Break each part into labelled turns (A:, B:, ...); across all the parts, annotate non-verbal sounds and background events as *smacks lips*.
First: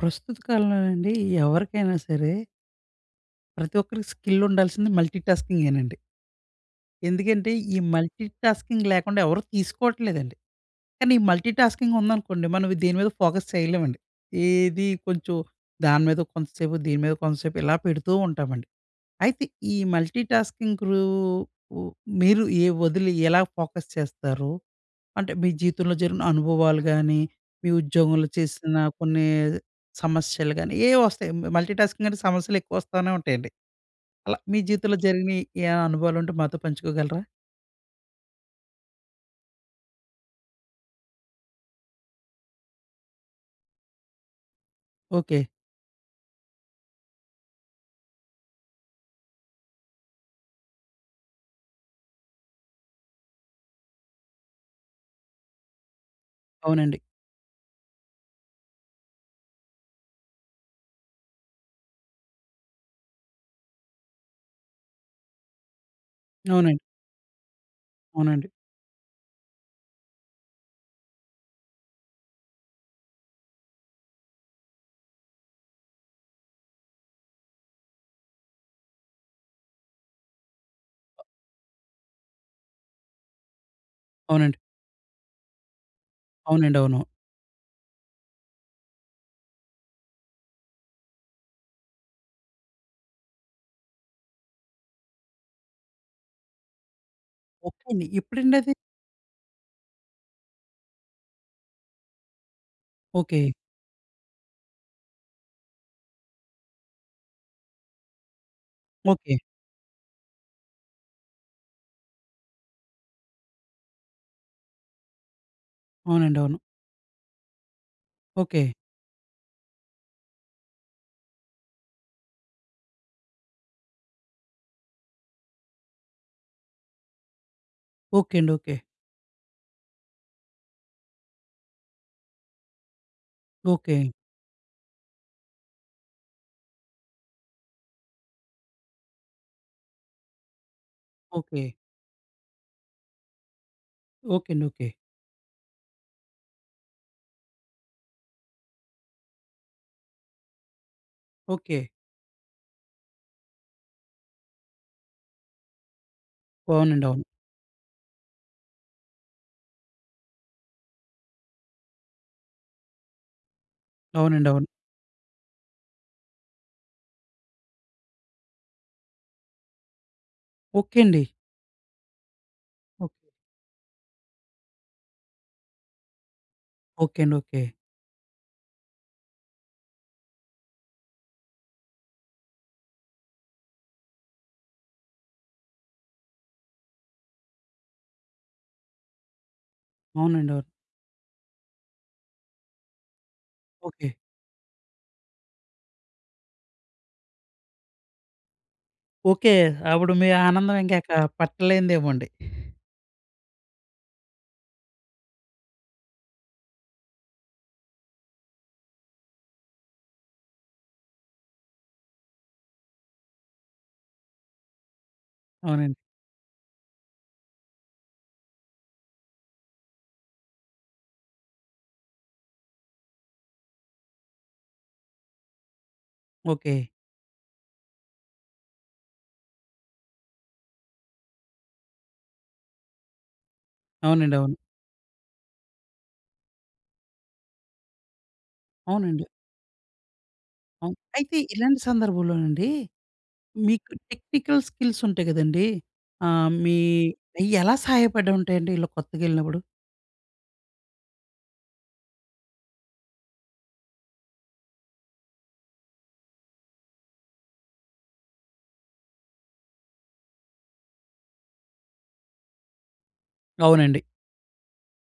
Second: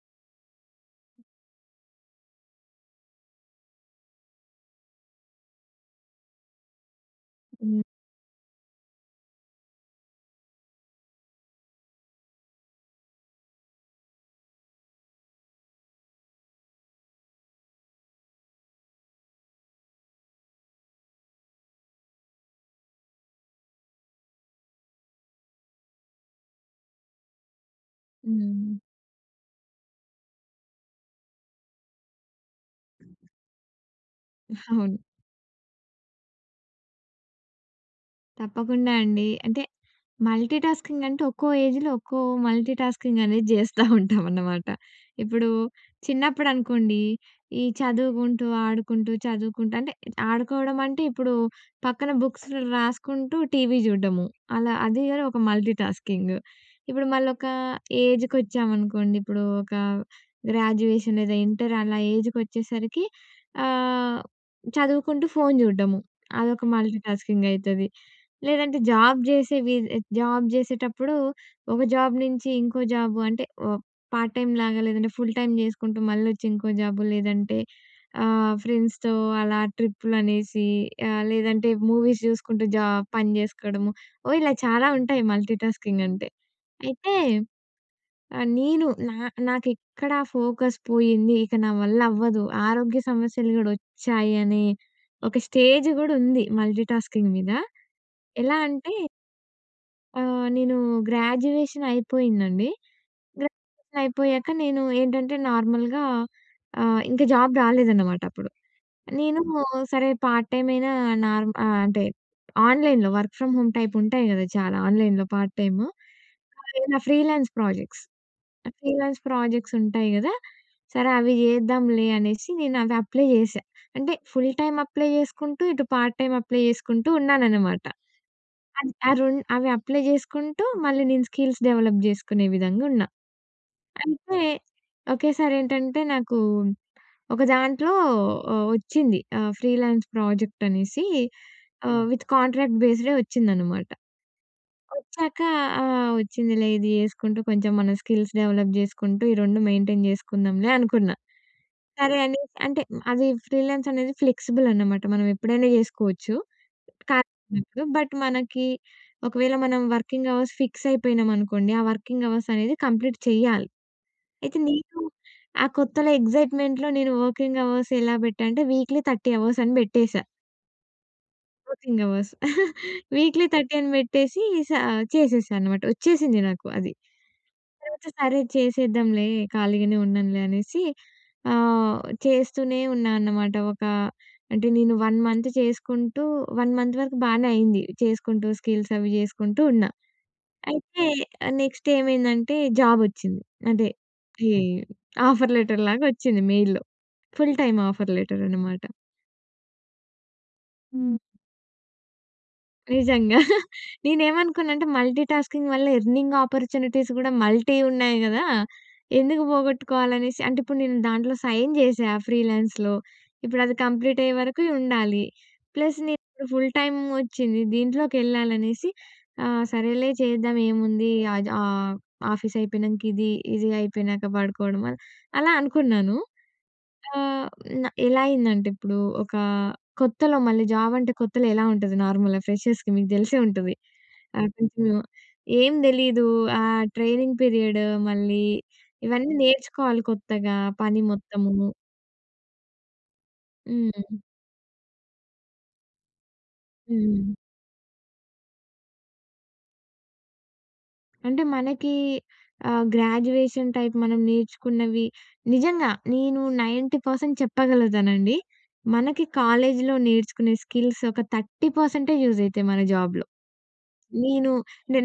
A: ప్రస్తుత కాలంలోనండి ఎవరికైనా సరే ప్రతి ఒక్కరికి స్కిల్ ఉండాల్సింది మల్టీటాస్కింగేనండి. ఎందుకంటే ఈ
B: హ్మ్.
A: మల్టీటాస్కింగ్ లేకుండా ఎవరు తీసుకోవట్లేదండి. కానీ ఈ మల్టీటాస్కింగ్ ఉందనుకోండి. మనం దేని మీద ఫోకస్ చేయలేమండి. ఏది కొంచెం దాని మీద కొంతసేపు, దీని మీద కొంతసేపు ఇలా పెడుతూ ఉంటామండి. అయితే ఈ మల్టీటాస్కింగ్ రూ మీరు ఏ వదిలి ఎలా ఫోకస్ చేస్తారు? అంటే మీ జీవితంలో జరిగిన అనుభవాలు కాని, మీ ఉద్యోగంలో చేసిన
B: హ్మ్.
A: కొన్ని సమస్యలు గానీ, ఏవో వస్తాయి మల్టీటాస్కింగ్ అంటే సమస్యలు ఎక్కువ వస్తానే ఉంటాయండి. అలా మీ
B: *chuckles* అవును.
A: జీవితంలో జరిగినయి ఏవైనా అనుభవాలు ఉంటే మాతో పంచుకోగలరా?
B: తప్పకుండా అండి. అంటే మల్టీటాస్కింగ్ అంటే ఒక్కో ఏజ్‌లో, ఒక్కో మల్టీటాస్కింగ్ అనేది జేస్తా ఉంటాం అనమాట.
A: ఓకే.
B: ఇప్పుడు చిన్నప్పుడు అనుకోండి, ఈ చదువుగుంటూ, ఆడుకుంటూ చదువుకుంటూ అంటే, ఆడుకోవడం అంటే ఇప్పుడు పక్కన బుక్స్‌లో రాసుకుంటూ టీవీ జూడ్డము. అలా అది కూడా ఒక మల్టీటాస్కింగ్.
A: అవునండి.
B: ఇప్పుడు మళ్ళొక ఏజ్‍కొచ్చామనుకోండి. ఇప్పుడు ఒక గ్రాడ్యుయేషన్ లేదా ఇంటర్ అలా ఏజ్‌కొచ్చేసరికి ఆహ్, చదువుకుంటూ, ఫోను చూడడము. అదొక
A: అవునండి.
B: మల్టీటాస్కింగ్ అయితది.
A: అవునండి.
B: లేదంటే జాబ్ జేసే వీ జాబ్ జేసేటప్పుడు ఒక జాబ్ నుంచి ఇంకో జాబ్ అంటే ఒ పార్ట్ టైమ్‌లాగా లేదంటే ఫుల్ టైమ్ చేసుకుంటూ మళ్ళొచ్చి ఇంకో జాబ్ లేదంటే ఆహ్, ఫ్రెండ్స్‌తో అలా ట్రిప్పులు అనేసి, ఆహ్, లేదంటే మూవీస్ జూసుకుంటూ, జాబ్ పని చేసుకోవడము ఓహ్! ఇలా
A: అవునండి.
B: చాలా ఉంటాయి మల్టీటాస్కింగ్ అంటే.
A: అవునండి. అవును.
B: అయితే ఆహ్, నేను నా నాకు ఎక్కడ ఫోకస్ పోయింది, ఇక నా వల్ల అవ్వదు, ఆరోగ్య సమస్యలు గూడా వచ్చాయని ఒక స్టేజ్ కూడా ఉంది మల్టీటాస్కింగ్ మీద.
A: ఓకే అండి.
B: ఎలా
A: ఎప్పుడండి అది?
B: అంటే ఆహ్, నేను గ్రాడ్యుయేషన్ అయిపోయిందండి.
A: ఓకే.
B: గ్రాడ్యుయేషన్ అయిపోయాక నేను ఏంటంటే, నార్మల్‍గా ఆహ్, ఇంకా జాబ్ రాలేదనమాట అప్పుడు.
A: ఓకే.
B: నేను సరే, పార్ట్ టైమ్ అయినా నార్మ ఆహ్, అంటే ఆన్‍లైన్‍లో వర్క్ ఫ్రమ్ హోమ్ టైప్ ఉంటాయి గదా చాలా ఆన్‍లైన్‍లో పార్ట్
A: అవునంది. అవును.
B: టైము.అవి ఎవైన freelance projects.
A: Okay.
B: Freelance projects ఉంటాయి గదా! సరే అవి జేద్దాంలే అనేసి నేనవి అప్లై చేశా. అంటే ఫుల్ టైమ్ అప్లై చేసుకుంటూ, ఇటు పార్ట్ టైమ్ అప్లై చేసుకుంటూ ఉన్నాననమాట.
A: ఓకే అండి. ఓకే.
B: అది ఆ 2 అవి అప్లై జేసుకుంటూ, మళ్ళీ నేను స్కిల్స్ డెవలప్ జేసుకునే విధంగున్నా.
A: ఓకే.
B: అయితే ఒకేసారెంటంటే, నాకు ఒక దాంట్లో ఒ ఒచ్చింది. ఆహ్, ఫ్రీలాన్స్ ప్రాజెక్టనేసి
A: ఓకే.
B: ఆహ్, విత్ కాంట్రాక్ట్ బేస్‌డే వచ్చిందనమాట.
A: ఓకే అండి. ఓకే.
B: వచ్చాక ఆహ్, వచ్చిందిలే ఇది చేసుకుంటూ కొంచెం మన స్కిల్స్ డెవలప్ జేసుకుంటూ, ఈ 2 మెయింటైన్ జేసుకుందాంలే అనుకున్నా.
A: ఓకే.
B: సరే అని, అంటే అది ఫ్రీలాన్స్ అనేది ఫ్లెక్సిబులన్నమాట మనం ఎప్పుడైనా చేసుకోవచ్చు.
A: అవునండి. అవును.
B: ఖాళీ అప్పుడు బట్, మనకి ఒకవేళ మనం వర్కింగ్ అవర్స్ ఫిక్సయిపోయినాం అనుకోండి, ఆ వర్కింగ్ అవర్సనేది కంప్లీట్ చేయాలి.
A: అవునండి.
B: అయితే,
A: అవును.
B: నేను ఆ కొత్తలో ఎక్సైట్మెంట్‌లో నేను వర్కింగ్ అవర్స్ ఎలా బెట్టానంటే, వీక్లీ 30 అవర్స్ అని బెట్టేసా.
A: ఓకె అండి.
B: Working hours *chuckles*
A: okay.
B: వీక్లీ 13 పెట్టేసి సా చేసేశా అనమాట. వచ్చేసింది నాకు అది.
A: ఓకే అండి. ఓకే.
B: తర్వాత సరే చేసేద్దాంలే, ఖాళీగానే ఉన్నానులే అనేసి ఆహ్, చేస్తూనే ఉన్నా అన్నమాట. ఒక అంటే, నేను 1 మంత్ చేసుకుంటూ, 1 మంత్ వరకు బానే అయింది. చేసుకుంటూ, స్కిల్సవి జేసుకుంటూ ఉన్నా.
A: అవునండి. అవును.
B: అయితే నెక్స్ట్ ఏమైందంటే, జాబొచ్చింది. అదే
A: ఓకే.
B: ఈ ఆఫర్ లెటర్ లాగొచ్చింది మెయిల్‌లో. ఫుల్ టైమ్ ఆఫర్ లెటరనమాట.
A: ఓకే. అప్పుడు మీ ఆనందం ఇంకా
B: హ్మ్.
A: ఎక్కడా పట్టలేనిదేమో అండి.
B: నిజంగా. *chuckles* నేనేమనుకున్నా అంటే మల్టీటాస్కింగ్ వల్ల ఎర్నింగ్ ఆపర్చునిటీస్ గూడా మల్టీ ఉన్నాయి గదా! ఎందుకు పోగొట్టుకోవాలనేసి, అంటే ఇప్పుడు నేను దాంట్లో సైన్ చేశా ఫ్రీలాన్స్‌లో. ఇప్పుడది కంప్లీట్ అయ్యేవరకు ఉండాలి.
A: అవునండి.
B: ప్లస్ నేను ఫుల్ టైమ్ ఒచ్చింది. దీంట్లోకెళ్ళాలనేసి ఆ! సరేలే చేద్దాం ఏముంది, ఆద్ ఆహ్, ఆఫీసయిపోయినంక ఇది, ఇది అయిపోయినాక పడుకోవడం, అలా అనుకున్నాను.
A: ఓకే.
B: ఆహ్, న ఎలా అయిందంటే ఇప్పుడు ఒక కొత్తలో మళ్ళీ జాబ్ అంటే కొత్తలో ఎలా ఉంటది? నార్మల్‌గా ఫ్రెషర్స్‌కి మీకు తెలిసే ఉంటది,
A: అవునండీ. అవును.
B: ఆఫీస్‌లో. ఏం తెలీదు, ఆ ట్రైనింగ్ పీరియడు మళ్ళీ,
A: అవునండి.
B: ఇవన్నీ నేర్చుకోవాలి కొత్తగా
A: అవున్
B: పని
A: అయితే
B: మొత్తము.
A: ఇలాంటి సందర్భంలోనండి, మీకు
B: హ్మ్.
A: టెక్నికల్ స్కిల్స్ ఉంటాయి గదండీ! ఆహ్, మీ
B: హ్మ్.
A: అయ్యెలా సహాయపడుంటాయండి ఇలా కొత్తగెళ్ళినప్పుడు?
B: అంటే మనకి ఆహ్, గ్రాడ్యుయేషన్ టైప్ మనం నేర్చుకున్నవి, నిజంగా నేను 90% చెప్పగలుగుతానండి. మనకి కాలేజీలో నేర్చుకునే స్కిల్స్ ఒక 30 పర్సెంటే యూజ్ అయితాయి, మన జాబ్‌లో.
A: అవునండి.
B: నేను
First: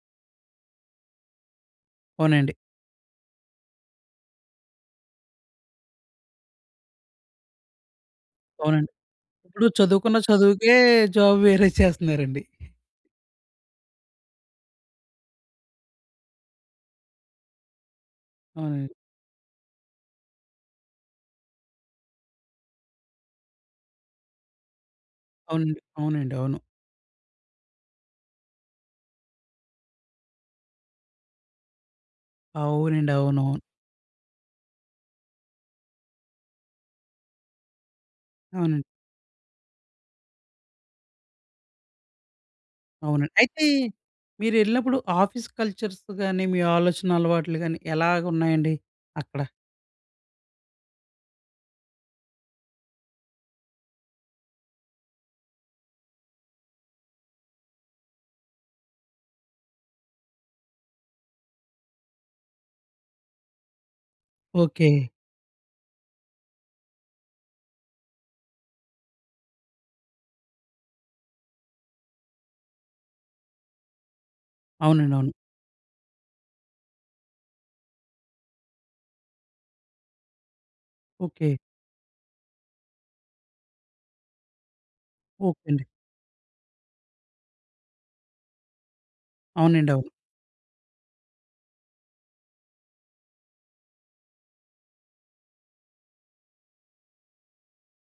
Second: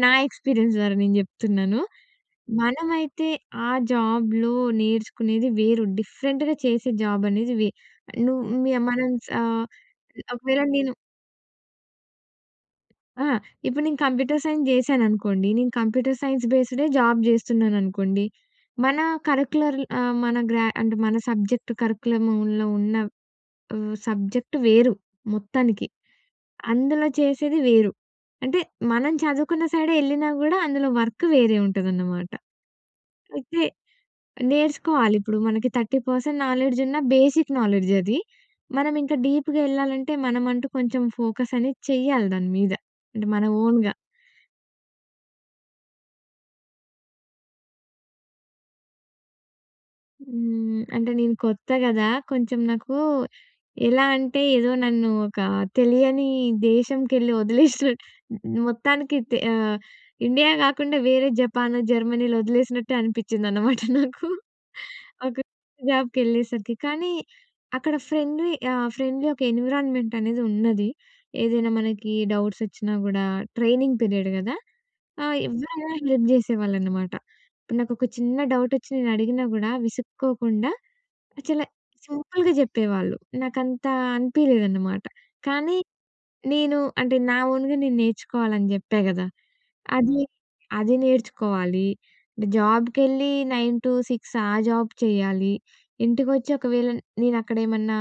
B: నా ఎక్స్‌పీరియన్స్ ద్వారా నేను జెప్తున్నాను.
A: అవునండి.
B: మనమైతే ఆ జాబ్‌లో నేర్చుకునేది వేరు. డిఫరెంట్‌గా చేసే జాబనేది వే నువ్వు మియ
A: అవునండి.
B: మనం సా
A: ఇప్పుడు చదువుకున్న
B: ఒకవేళ
A: చదువుకే
B: నేను
A: జాబ్ వేరే చేస్తున్నారండి.
B: ఆ! ఇప్పుడు నేను కంప్యూటర్ సైన్స్ చేశాననుకోండి. నేను కంప్యూటర్ సైన్స్ బేస్డే జాబ్ చేస్తున్నాననుకోండి.
A: అవునండి.
B: మన కరిక్యులర్ ఆహ్, మన గ్రా అంటే మన సబ్జెక్ట్ కరిక్యులములో ఉన్న ఆహ్, సబ్జెక్టు వేరు
A: అవునండి.
B: మొత్తానికి.
A: అవునండి. అవును.
B: అందులో చేసేది వేరు. అంటే మనం చదువుకున్న సైడే ఏళ్ళినా కూడా, అందులో వర్క్ వేరే ఉంటదనమాట.
A: అవునండి. అవును.
B: అయితే, నేర్చుకోవాలి ఇప్పుడు, మనకి 30% నాలెడ్జున్నా బేసిక్ నాలెడ్జది.
A: అవునండి.
B: మనం ఇంకా డీప్‍గా ఎళ్ళాలంటే, మనమంటూ కొంచెం ఫోకసనేది చేయాలి దాని మీద.
A: అవును.
B: అంటే, మన
A: అయితే
B: ఓన్‌గా.
A: మీరెళ్ళినప్పుడు ఆఫీస్ కల్చర్స్‌‌ గాని, మీ ఆలోచన అలవాట్లు‌ గాని, ఎలాగున్నాయండి అక్కడ?
B: హ్మ్. అంటే నేను కొత్త గదా! కొంచెం నాకు ఎలా అంటే, ఏదో నన్ను ఒక తెలియని దేశంకెళ్ళి *giggles* ఒదిలేసినట్ మొత్తానికి దె ఆహ్, ఇండియా కాకుండా వేరే జపానొ, జర్మనీలో వదిలేసినట్టే అనిపించిందనమాట నాకు.
A: ఓకే.
B: ఒక జాబ్‌కెళ్ళేసరికి. కానీ, అక్కడ ఫ్రెండ్లీ, ఆహ్, ఫ్రెండ్లీ ఒక ఎన్విరాన్మెంటనేది ఉన్నది. ఏదైనా మనకి డౌట్సొచ్చినా గూడా ట్రైనింగ్ పీరియడ్ గదా!
A: అవునండి. అవును.
B: ఆహ్, ఎవరైనా హెల్ప్ చేసేవాళ్ళనమాట. ఇప్పుడు నాకు ఒక చిన్న డౌటొచ్చి నేను అడిగినా గూడా, విసుక్కోకుండా
A: ఓకే
B: చాల సింపుల్‌గా చెప్పేవాళ్ళు. నాకంతా అనిపియలేదనమాట.
A: ఓకే
B: కానీ,
A: అండి.
B: నేను అంటే, నా ఓన్‌గా నేను నేర్చుకోవాలని చెప్పా గదా!
A: అవునండి. అవును.
B: అది అది నేర్చుకోవాలి. జాబ్‌కెళ్ళి 9-6 ఆ జాబ్ చేయాలి. ఇంటికొచ్చి, ఒకవేళ నేనక్కడ ఏమన్నా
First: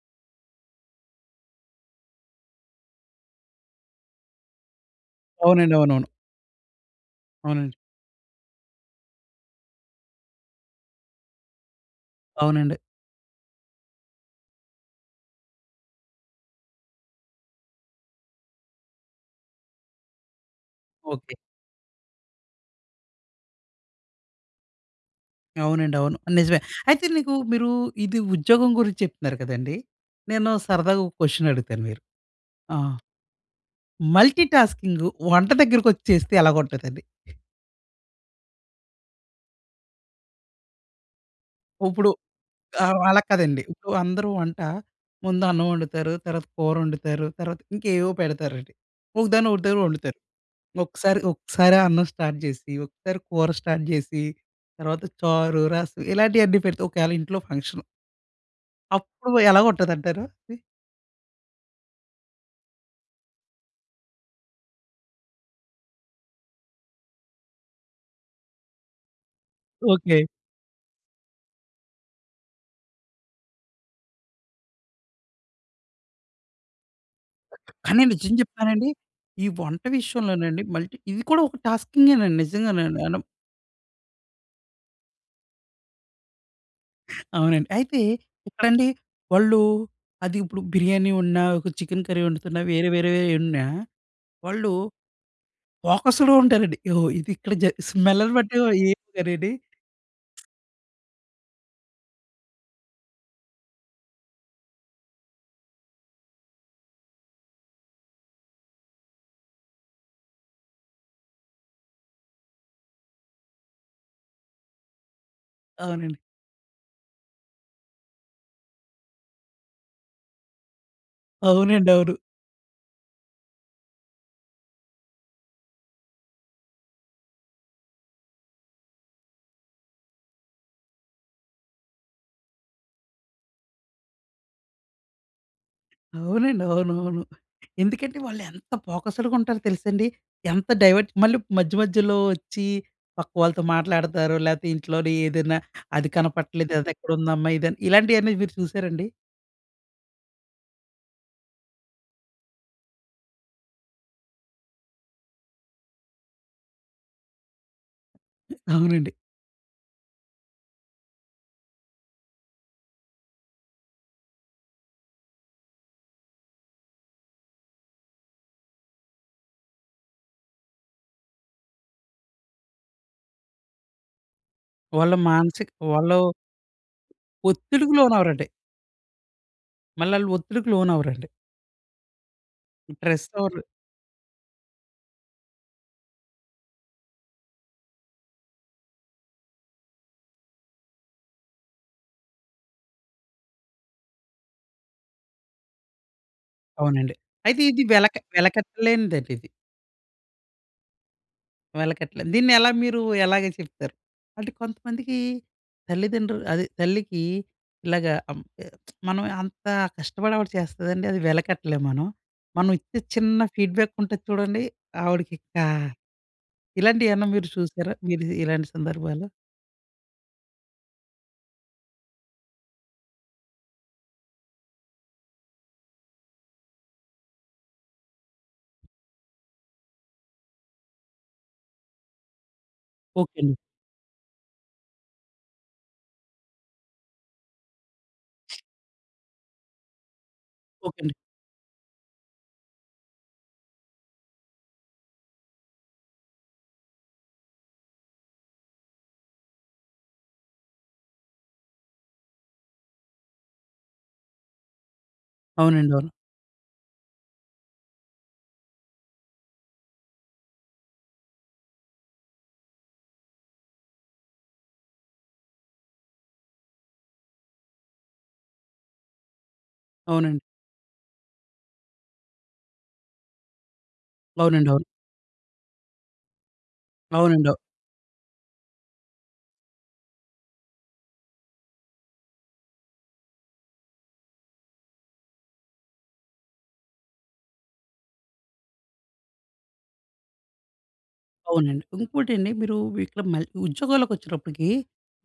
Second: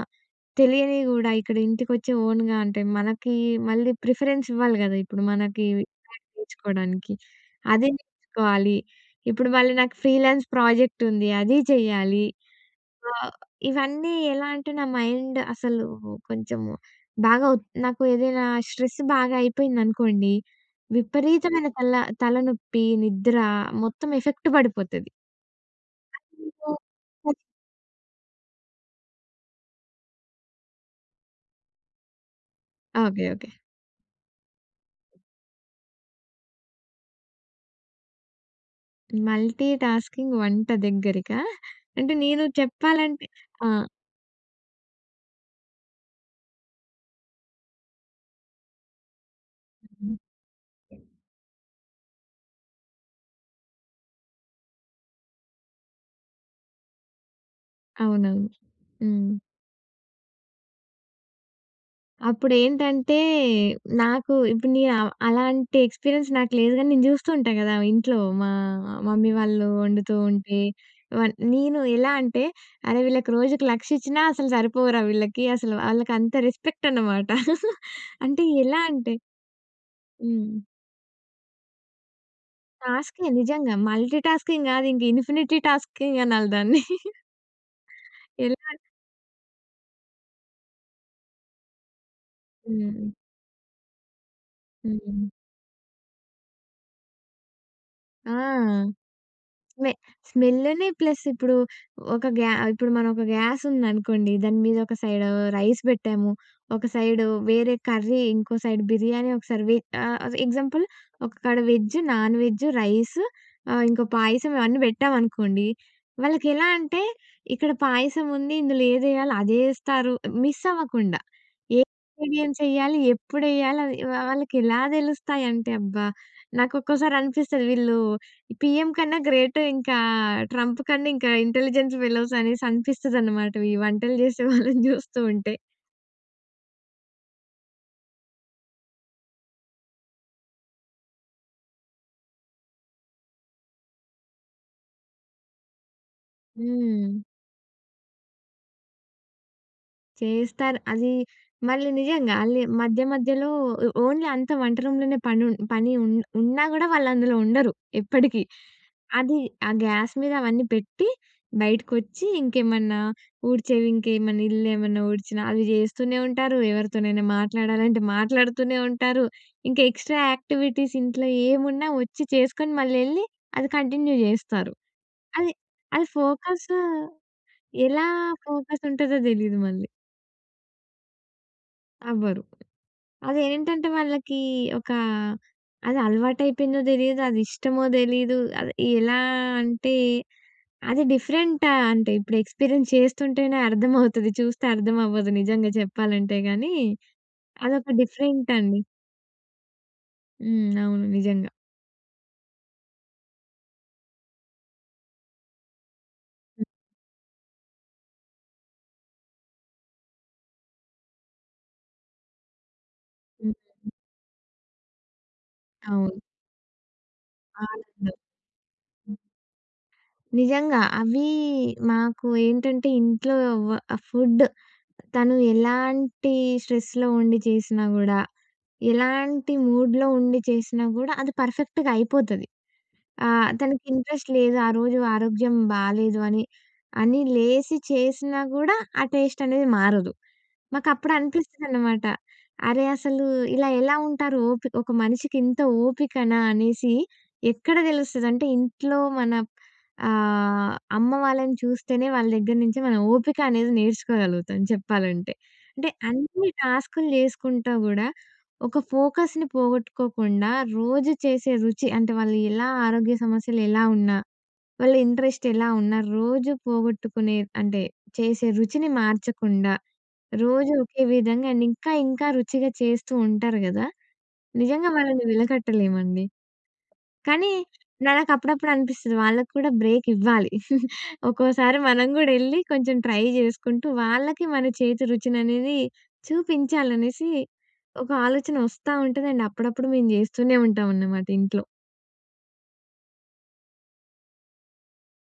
B: తెలియనివి గూడా ఇక్కడ ఇంటికొచ్చి ఓన్‍గా అంటే, మనకి మళ్ళీ ప్రిఫరెన్స్ ఇవ్వాలి గదా! ఇప్పుడు మనకి
A: అవునండి. అవునవును.
B: *unintelligible* నేర్చుకోవడానికి
A: అవునండి.
B: అదే నేర్చుకోవాలి. ఇప్పుడు మళ్ళీ నాకు ఫ్రీలాన్స్ ప్రాజెక్టుంది. అది చెయ్యాలి.
A: అవునండి.
B: ఆహ్, ఇవన్నీ ఎలా అంటే నా మైండ్ అసలు కొంచెము బాగా ఒ నాకు ఏదైనా స్ట్రెస్ బాగా అయిపోయిందనుకోండి,
A: ఓకే.
B: విపరీతమైన తల తలనొప్పి, నిద్ర మొత్తం ఎఫెక్ట్ పడిపోతది.
A: అవునండి. అవును. నిజమే. అయితే నీకు
B: *unintelligible*
A: మీరు, ఇది ఉద్యోగం గురించి చెప్తున్నారు కదండీ! నేను సరదాగా ఒక క్వశ్చన్ అడుగుతాను మీరు. ఆహ్,
B: ఓకె. ఓకె.
A: మల్టీ టాస్కింగు వంట దగ్గరకొచ్చేస్తే ఎలా ఉంటదండి?
B: మల్టీ టాస్కింగ్ వంట దగ్గరికా?
A: ఇప్పుడు
B: అంటే, నేను
A: ఆ! అలా
B: చెప్పాలంటే
A: కాదండి.
B: ఆ!
A: ఇప్పుడు అందరూ వంట, ముందు అన్నం వండుతారు. తర్వాత కూరొండుతారు. తర్వాత ఇంకేవో పెడతారండి. ఒకదాన్ని ఒకదాన్ని వండుతారు. ఒక్కసారి ఒక్కసారే అన్నం స్టార్ట్ జేసి, ఒక్కసారి కూర స్టార్ట్ జేసి తర్వాత చారు రసం ఇలాంటియన్నీ పెడితే, ఒకవేళ ఇంట్లో ఫంక్షన్
B: అవునవును. హ్మ్.
A: అప్పుడు ఎలాగుంటదంటారు అది?
B: అప్పుడేంటంటే, నాకు ఇప్పుడు నేను అ అలాంటి ఎక్స్‌పీరియన్స్ నాకు లేదు గాని నేను జూస్తూ ఉంటా గదా! ఇంట్లో. మా మమ్మీ వాళ్ళు వండుతూ
A: ఓకే.
B: ఉంటే వ నేను ఎలా అంటే, అరె! వీళ్ళకి రోజుకి లక్షిచ్చినా అసలు సరిపోవురా వీళ్ళకి అసలు. ఆళ్ళకి అంత రెస్పెక్టనమాట. *laughs*
A: కానీ నిజం
B: అంటే ఎలా
A: చెప్పానండి.
B: అంటే
A: ఈ వంట విషయంలోనండి
B: హ్మ్.
A: మల్టీ ఇది కూడా ఒక టాస్కింగేనండి. నిజంగానండి. *unintelligible*
B: టాస్కే నిజంగా, మల్టీ టాస్కింగ్ గాదు ఇంకా ఇన్ఫినిటీ టాస్కింగ్ అనాలి దాన్ని. *laughs*
A: అవునండి. అయితే
B: ఎలా అం
A: ఇక్కడండి వాళ్ళు అదిప్పుడు బిర్యానీ వండినా ఒక చికెన్ కర్రీ వండుతున్నా వేరే
B: హ్మ్.
A: వేరేయి వండినా వాళ్ళు
B: హ్మ్.
A: ఫోకస్‌డ్‌గా ఉంటారండి. ఓహొ! ఇది ఇక్కడ జ
B: ఆ!
A: స్మెల్ల్‌ని బట్టి వొ ఏం కర్రీ అని.
B: స్మె స్మెల్లుని ప్లస్ ఇప్పుడు ఒక గ్యా ఇప్పుడు మనం ఒక గ్యాసుందనుకోండి. దాని మీద ఒక సైడు రైస్ పెట్టాము, ఒక సైడు వేరే కర్రీ ఇంకో సైడ్ బిర్యానీ, ఒకసారి వి ఆహ్, ఎగ్జాంపుల్ ఒక కాడ వెజ్, నాన్ వెజు, రైసు ఆహ్, ఇంకో పాయసం ఇవన్నీ పెట్టామనుకోండి.
A: అవునండి.
B: వాళ్ళకెలా అంటే ఇక్కడ పాయసం ఉంది. ఇందులో ఏదెయాలో అదే యేస్తారు. మిస్సవ్వకుండా. ఏ
A: అవునండి. అవును.
B: ఇంగ్రీడియెంట్స్ యెయ్యాలి. ఎప్పుడెయ్యాలి అది వా వాళ్ళకి ఎలా దెలుస్తాయంటే, అబ్బా! నాకొక్కోసారి అనిపిస్తది వీళ్ళు పీఎం కన్నా గ్రేటు ఇంకా 'ట్రంప్' కన్నా ఇంకా ఇంటెలిజెన్స్ ఫెలోస్ అనేసనిపిస్తదనమాట. ఈ వంటలు చేసే వాళ్ళని జూస్తూ ఉంటే.
A: అవునండి. అవునవును. ఎందుకంటే, వాళ్ళు ఎంత ఫోకస్‌డ్‌గా ఉంటారో తెలుసండి. ఎంత డైవర్ట్ మళ్ళీ మధ్య మధ్యలో వచ్చి పక్కవాళ్ళతో మాట్లాడతారు. లేతే ఇంట్లోని ఏదైనా అది కనపట్లేదు అది
B: హ్మ్.
A: ఎక్కడుందమ్మా ఇది అన్ ఇలాంటియన్నీ మీరు చూసారండి?
B: చేస్తారు అది మళ్ళీ నిజంగా అల్లి మధ్య, మధ్యలో ఒ ఓన్లీ అంతా వంట రూమ్‍లోనే పని ఊన్ పని ఉ ఉన్నా కూడా వాళ్ళు అందులో ఉండరు ఎప్పటికీ.
A: అవునండి.
B: అది ఆ గ్యాస్ మీద అవన్నీ పెట్టి, బయటకొచ్చి ఇంకేమన్నా ఊడ్చేవి ఇంకేమన్నా, ఇల్లు ఏమన్నా ఊడ్చినా అవి జేస్తూనే ఉంటారు, ఎవరితోనైనా మాట్లాడాలంటే, మాట్లాడుతూనే ఉంటారు. ఇంకా ఎక్స్ట్రా యాక్టివిటీస్ ఇంట్లో ఏమున్నా వచ్చి చేసుకొని, మళ్లెళ్ళి, అది కంటిన్యూ జేస్తారు.
A: వాళ్ళ
B: అది,
A: మానసిక
B: అది
A: వాళ్ళు
B: ఫోకసు
A: ఒత్తిడికి
B: ఎలా
A: లోనవ్వరండి.
B: ఫోకస్ ఉంటదో తెలీదు మళ్ళీ.
A: మళ్ళా ఆళ్ళు ఒత్తిడికి లోనవ్వరండి.
B: అవ్వరు.
A: ప్రెస్ అవరు
B: అదేంటంటే, వాళ్ళకి ఒక అది అలవాటు అయిపోయిందో తెలీదు, అది ఇష్టమో తెలీదు. అది ఎలా అంటే, అది డిఫరెంట్ అంటే, ఇప్పుడు ఎక్స్పీరియన్స్ చేస్తుంటేనే అర్థమవుతది. *chuckles* చూస్తే అర్థం అవ్వదు. నిజంగా చెప్పాలంటే గాని,
A: అవునండి. అయితే, ఇది
B: అదొక
A: వెలక
B: డిఫరెంట్ అండి.
A: వెలకట్టలేనిదండి ఇది.
B: హ్మ్. అవును నిజంగా.
A: వెలకట్టలేనిది. దీన్ని ఎలా మీరు ఎలాగ చెప్తారు? అంటే కొంతమందికి, తల్లిదండ్రులు అదే తల్లికి, ఇలాగా అం ఎ *smacks lips* మనం అంత కష్టపడి ఆవిడ చేస్తదండి. అది వెలకట్టలేము మనం. మనం ఇచ్చే చిన్న
B: హ్మ్, హ్మ్.
A: ఫీడ్‌బ్యాక్ ఉంటది చూడండి, ఆవిడకి ఇంకా
B: అవును.
A: ఇలాంటివి ఏమన్నా మీరు చూసారా?
B: ఆనందం.
A: మీరు ఇలాంటి
B: హ్మ్.
A: సందర్భాలు?
B: నిజంగా అవి మాకు ఏంటంటే, ఇంట్లో వ ఆహ్, ఫుడ్ తను ఎలాంటి స్ట్రెస్‌లో ఉండి జేసినా గూడా, ఎలాంటి మూడ్‍లో ఉండి చేసినా కూడా, అది పర్ఫెక్ట్‌గా అయిపోతది.
A: ఓకె
B: ఆహ్,
A: అండి.
B: తనకి ఇంట్రెస్ట్ లేదు, ఆ రోజు ఆరోగ్యం బాలేదు, అని, అని లేసి చేసినా గూడా, ఆ టేస్టనేది మారదు.
A: ఓకె
B: మాకప్పుడు
A: అండి.
B: అనిపిస్తుందన్నమాట, అరే! అసలు ఇలా ఎలా ఉంటారు, ఓపి ఒక మనిషికి ఇంత ఓపికనా అనేసి ఎక్కడ తెలుస్తదంటే, ఇంట్లో మన ఆహ్, అమ్మ వాళ్ళని చూస్తేనే, వాళ్ళ దగ్గర నుంచె మనం ఓపిక అనేది నేర్చుకోగలుగుతాం, చెప్పాలంటే. అంటే
A: అవునండి, అవును.
B: అన్ని టాస్క్‌లు జేసుకుంటా గూడా, ఒక ఫోకస్‌ని పోగొట్టుకోకుండా రోజు చేసే రుచి అంటే వాళ్ళు ఎలా ఆరోగ్య సమస్యలు ఎలా ఉన్నా, వాళ్ళ ఇంట్రెస్ట్ ఎలా ఉన్నా, రోజు పోగొట్టుకునే అంటే చేసే రుచిని మార్చకుండా,
A: అవునండి.
B: రోజు ఒకే విధంగా అండ్ ఇంకా, ఇంకా రుచిగా చేస్తూ ఉంటారు గదా!
A: అవునండి, అవును.
B: నిజంగా వాళ్ళని విలకట్టలేమండి.
A: అవునండి
B: కానీ,
A: అవ్
B: నాకప్పుడప్పుడు అనిపిస్తది, వాళ్ళకి కూడా బ్రేక్ ఇవ్వాలి. *chuckles* ఒక్కోసారి మనం కూడెళ్లి, కొంచెం ట్రై చేసుకుంటూ, వాళ్ళకి మన చేతి రుచిననేది చూపించాలి అనేసి, ఒక ఆలోచన వస్తా ఉంటది అండ్ అప్పుడప్పుడు మేము జేస్తూనే ఉంటాం అన్నమాట ఇంట్లో.
A: అవునండి. ఇంకోటండి మీరు వి ఇక్కడ మల్ ఉద్యోగాలకొచ్చేటప్పటికి,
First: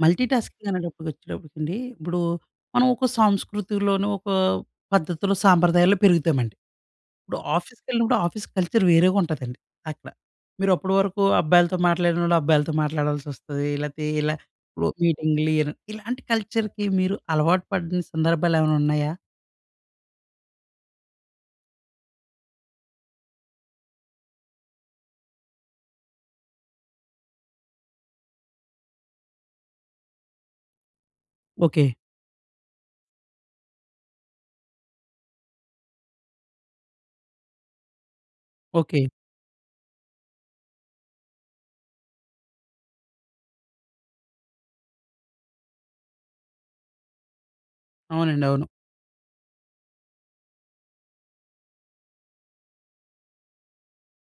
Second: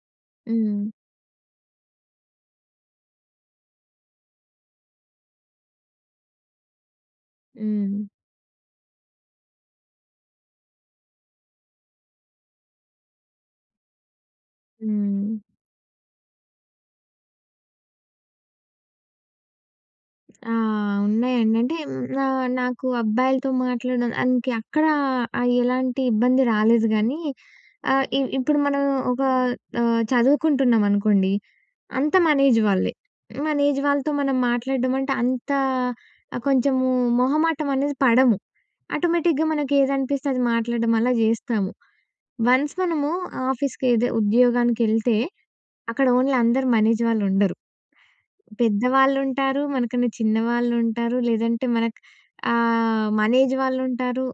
A: మల్టీటాస్కింగ్
B: హ్మ్.
A: అనేటప్పటికొచ్చేటప్పటికండి, ఇప్పుడు మనం ఒకో సంస్కృతిలోను, ఒక పద్ధతిలో సాంప్రదాయాల్లో పెరుగుతామండి. ఇప్పుడు
B: హ్మ్.
A: ఆఫీస్‌కెళ్ళినప్పుడు, ఆఫీస్ కల్చర్ వేరేగుంటదండి. అక్కడ. మీరు అప్పడు వరకు అబ్బాయిలతో మాట్లాడినోళ్ళు, అబ్బాయిలతో మాట్లాడాల్సొస్తది. లేతే ఇలా ఒ
B: హ్మ్.
A: మీటింగ్లు, ను ఇలాంటి కల్చర్‌కి, మీరు అలవాటు పడిన సందర్భాలు ఏమన్నా ఉన్నాయా?
B: ఆహ్, ఉన్నాయండి. అంటే హ్మ్, ఆహ్, నాకు అబ్బాయిలతో మాట్లాడడం దానికి ఎక్కడ ఆహ్, ఎలాంటి ఇబ్బంది రాలేదు గానీ, ఆహ్, ఇ ఇప్పుడు మనం ఒక ఆహ్, చదువుకుంటున్నామనుకోండి,
A: ఓకే.
B: అంతా మన ఏజ్ వాళ్ళే. మన ఏజ్ వాళ్ళతో మనం మాట్లాడడం అంటే అంత ఆహ్, కొంచెము మొహమాటమనేది పడము.
A: ఓకే.
B: ఆటోమేటిక్‌గా మనకి ఏదనిపిస్తే అది మాట్లాడడం అలా జేస్తాము. వన్స్ మనము ఆఫీస్‌ కేదె ఉద్యోగానికెళ్తే అక్కడ ఓన్లీ అందరూ మన ఏజ్ వాళ్ళు ఉండరు.
A: అవునండి. అవును.
B: పెద్దవాళ్ళుంటారు, మనకన్నా చిన్నవాళ్ళుంటారు లేదంటే మనకు ఆహ్, మన ఏజ్ వాళ్ళుంటారు.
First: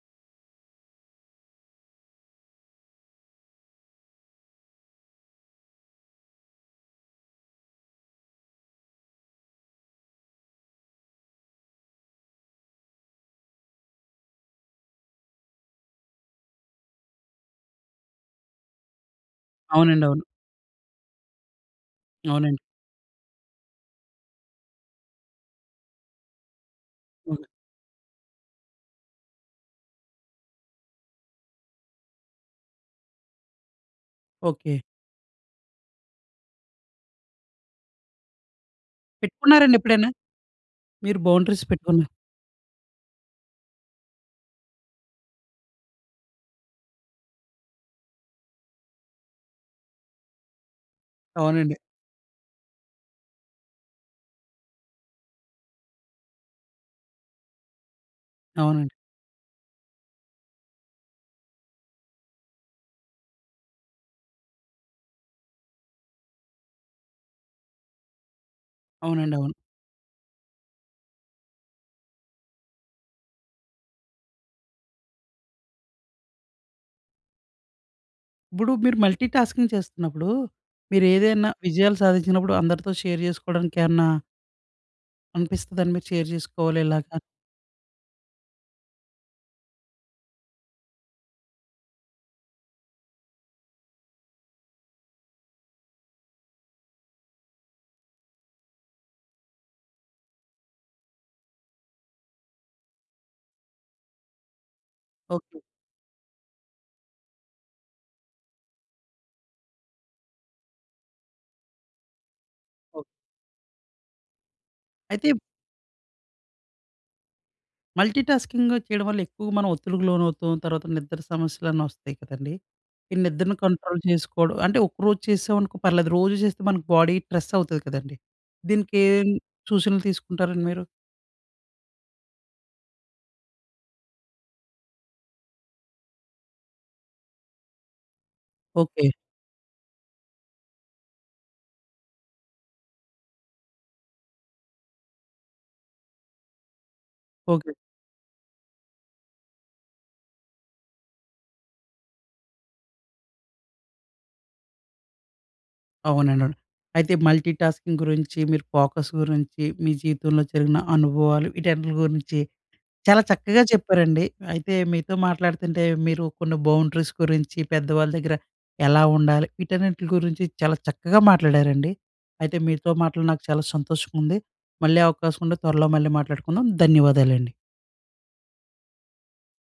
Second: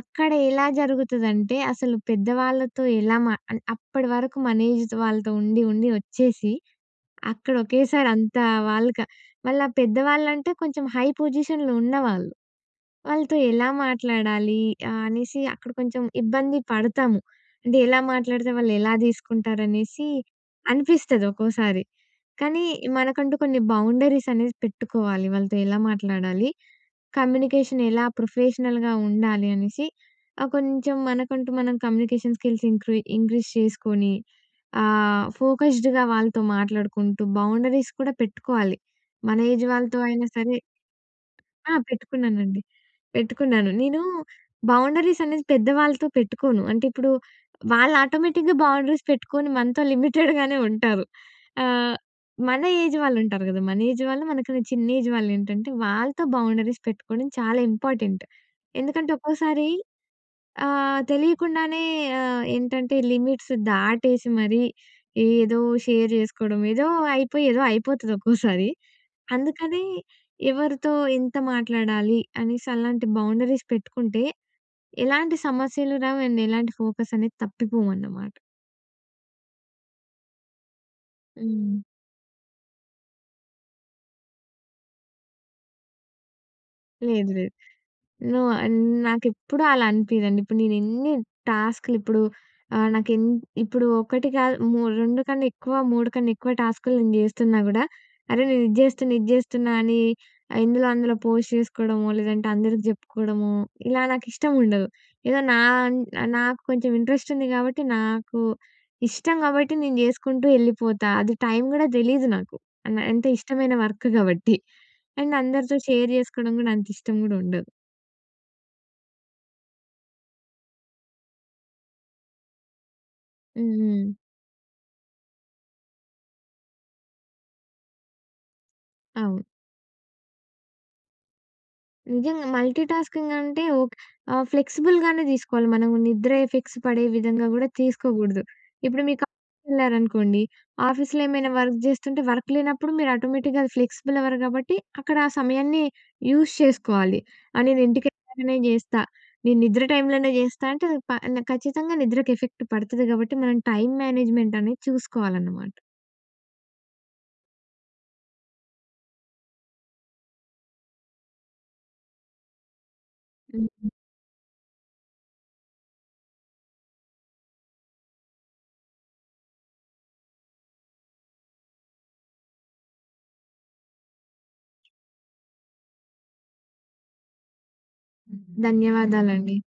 B: అక్కడ ఎలా జరుగుతదంటే, అసలు పెద్దవాళ్ళతో ఎలా మా ఆహ్, అప్పటి వరకు మన ఏజ్ వాళ్ళతో ఉండి, ఉండి వచ్చేసి, అక్కడ ఒకేసారి అంత వాళ్ళక వాళ్ళ పెద్దవాళ్ళంటే, కొంచెం హై పొజిషన్‍లో ఉన్నవాళ్ళు. వాళ్ళతో ఎలా మాట్లాడాలి, ఆహ్, అనేసి అక్కడ కొంచెం ఇబ్బంది పడతాము. అంటే ఎలా మాట్లాడితే వాళ్ళు ఎలా
A: అవునండి.
B: తీసుకుంటారనేసి
A: అవును.
B: అనిపిస్తది ఒకోసారి.
A: అవునండి.
B: కానీ, మనకంటూ కొన్ని బౌండరీసనేసి పెట్టుకోవాలి, వాళ్ళతో ఎలా మాట్లాడాలి,
A: హ్మ్.
B: కమ్యూనికేషన్ ఎలా ప్రొఫెషనల్‌గా ఉండాలి, అనేసి ఆహ్, కొంచెం మనకంటూ మనం కమ్యూనికేషన్ స్కిల్స్ ఇంక్రీ ఇంక్రీజ్ చేసుకొని,
A: ఓకే.
B: ఆహ్, ఫోకస్డ్‌గా వాళ్ళతో మాట్లాడుకుంటూ, బౌండరీస్ కూడా పెట్టుకోవాలి మన ఏజ్
A: పెట్టుకున్నారండి
B: వాళ్ళతో
A: ఎప్పుడైనా?
B: అయినా సరే.
A: మీరు బౌండరీస్
B: ఆహ్,
A: పెట్టుకున్నా
B: పెట్టుకున్నానండి. పెట్టుకున్నాను. నేను బౌండరీసనేది పెద్ద వాళ్ళతో పెట్టుకోను. అంటే ఇప్పుడు, వాళ్ళు ఆటోమేటిక్‌గా బౌండరీస్ పెట్టుకొని మనతో లిమిటెడ్‍గానే ఉంటారు.
A: అవునండి.
B: ఆహ్, మన ఏజ్ వాళ్ళు ఉంటారు కదా! మన ఏజ్ వాళ్ళు, మనకన్నా చిన్న ఏజ్ వాళ్ళు ఏంటంటే, వాళ్ళతో బౌండరీస్ పెట్టుకోవడం చాలా ఇంపార్టెంట్.
A: అవునండి.
B: ఎందుకంటే ఒక్కోసారి ఆహ్, తెలియకుండానే ఆహ్, ఏంటంటే లిమిట్స్ దాటేసి మరి ఏదో షేర్ జేసుకోవడం, ఏదో అయిపోయి, ఏదో అయిపోతది ఒక్కోసారి.
A: అవునండి. అవును.
B: అందుకని ఎవరితో ఇంత మాట్లాడాలి అనేసి అలాంటి బౌండరీస్ పెట్టుకుంటే, ఎలాంటి సమస్యలు రావు అండ్ ఎలాంటి ఫోకసనేది తప్పిపోమన్నమాట.
A: ఇప్పుడు మీరు మల్టీటాస్కింగ్ చేస్తున్నప్పుడు, మీరు ఏదైనా
B: హ్మ్.
A: విజయాలు సాధించినప్పుడు అందరితో షేర్ చేసుకోవడానికి ఏవన్నా అనిపిస్తదండి మీరు షేర్ చేసుకోవాలి ఇలాగా.
B: లేదు, లేదు. నో. ఆహ్, నాకెప్పుడూ అలా అనిపియదండి. ఇప్పుడు నేను ఎన్ని టాస్కులిప్పుడు ఆహ్, నాకు ఎన్ ఇప్పుడు ఒకటి కాదు మూ 2 కన్నెక్కువ 3 కన్నెక్కువ టాస్కులు నేను జేస్తున్నా గుడా, అరే! నేను ఇది జేస్తున్నా, ఇది జేస్తున్నా అని ఆహ్, ఇందులో అందులో పోస్ట్ జేసుకోవడమో. లేదంటే? అందరికి జెప్పుకోవడమో ఇలా నాకు ఇష్టం ఉండదు. ఏదో
A: ఓకె.
B: నా అన్ నాకు కొంచెం ఇంట్రెస్టుంది గాబట్టి, నాకు ఇష్టం గాబట్టి ,నేను జేసుకుంటూ ఎళ్ళిపోతా. అది టైం కూడా దెలీదు నాకు. అం
A: ఓకే.
B: అంటే ఇష్టమైన వర్క్ కాబట్టి. *giggles*
A: అయితే
B: అండ్
A: ఇప్
B: అందరితో షేర్ చేసుకోవడం కూడా అంత ఇష్టం గుడుండదు.
A: మల్టీటాస్కింగూ చేయడం వల్ల ఎక్కువగా మనం ఒత్తిడికి లోనవుతాం. తర్వాత నిద్ర సమస్యలన్నీ వస్తాయి కదండీ. ఈ నిద్రను
B: హ్మ్.
A: కంట్రోల్
B: హ్మ్.
A: చేసుకోవడం అంటే, ఒకరోజు చేసామనుకో పర్లేదు. రోజు చేస్తే మనకి బాడీ స్ట్రెస్ అవుతుంది కదండీ. దీనికి ఏం
B: అవును.
A: సూచనలు తీసుకుంటారండి మీరు?
B: నిజంగా. మల్టీటాస్కింగ్ అంటే ఓక్ ఆహ్, ఫ్లెక్సిబుల్‌గానే దీసుకోవాలి మనం. నిద్ర ఎఫెక్ట్స్ పడే విధంగా గూడా తీసుకోకూడదు. ఇప్పుడు
A: ఓకె.
B: మీకు ఆఫీస్ వెళ్లారనుకోండి, ఆఫీస్‌లో ఏమైనా వర్క్ జేస్తుంటే వర్క్ లేనప్పుడు మీరు ఆటోమేటిక్‌గా ఫ్లెక్సిబుల్ అవర్ గాబట్టి, అక్కడ ఆ సమయాన్ని యూజ్ చేసుకోవాలి. ఆ!
A: ఓకె.
B: నేను ఇంటికెళ్ళాకనే జేస్తా. నేను నిద్ర టైంలోనే చేస్తా అంటే, అది పా నా ఖచ్చితంగా నిద్రకి ఎఫెక్ట్ పడుతది గాబట్టి మనం టైమ్ మేనేజ్‍మెంట్ అనేది చూసుకోవాలనమాట.
A: అవునండి, అవును. అయితే మల్టీటాస్కింగ్ గురించి, మీరు ఫోకస్ గురించి మీ జీవితంలో జరిగిన అనుభవాలు వీటన్నింటి గురించి చాలా చక్కగా
B: హ్మ్. హ్మ్.
A: చెప్పారండి. అయితే మీతో మాట్లాడతంటే మీరు కొన్ని బౌండరీస్ గురించి, పెద్దవాళ్ళ దగ్గర ఎలా ఉండాలి? వీటన్నింటి గురించి చాలా చక్కగా మాట్లాడారండి. అయితే మీతో మాట్లాడి నాకు చాలా సంతోషంగా ఉంది. మళ్ళీ అవకాశం ఉంటే త్వరలో మళ్ళీ మాట్లాడుకుందాం. ధన్యవాదాలండి.
B: ధన్యవాదాలండి.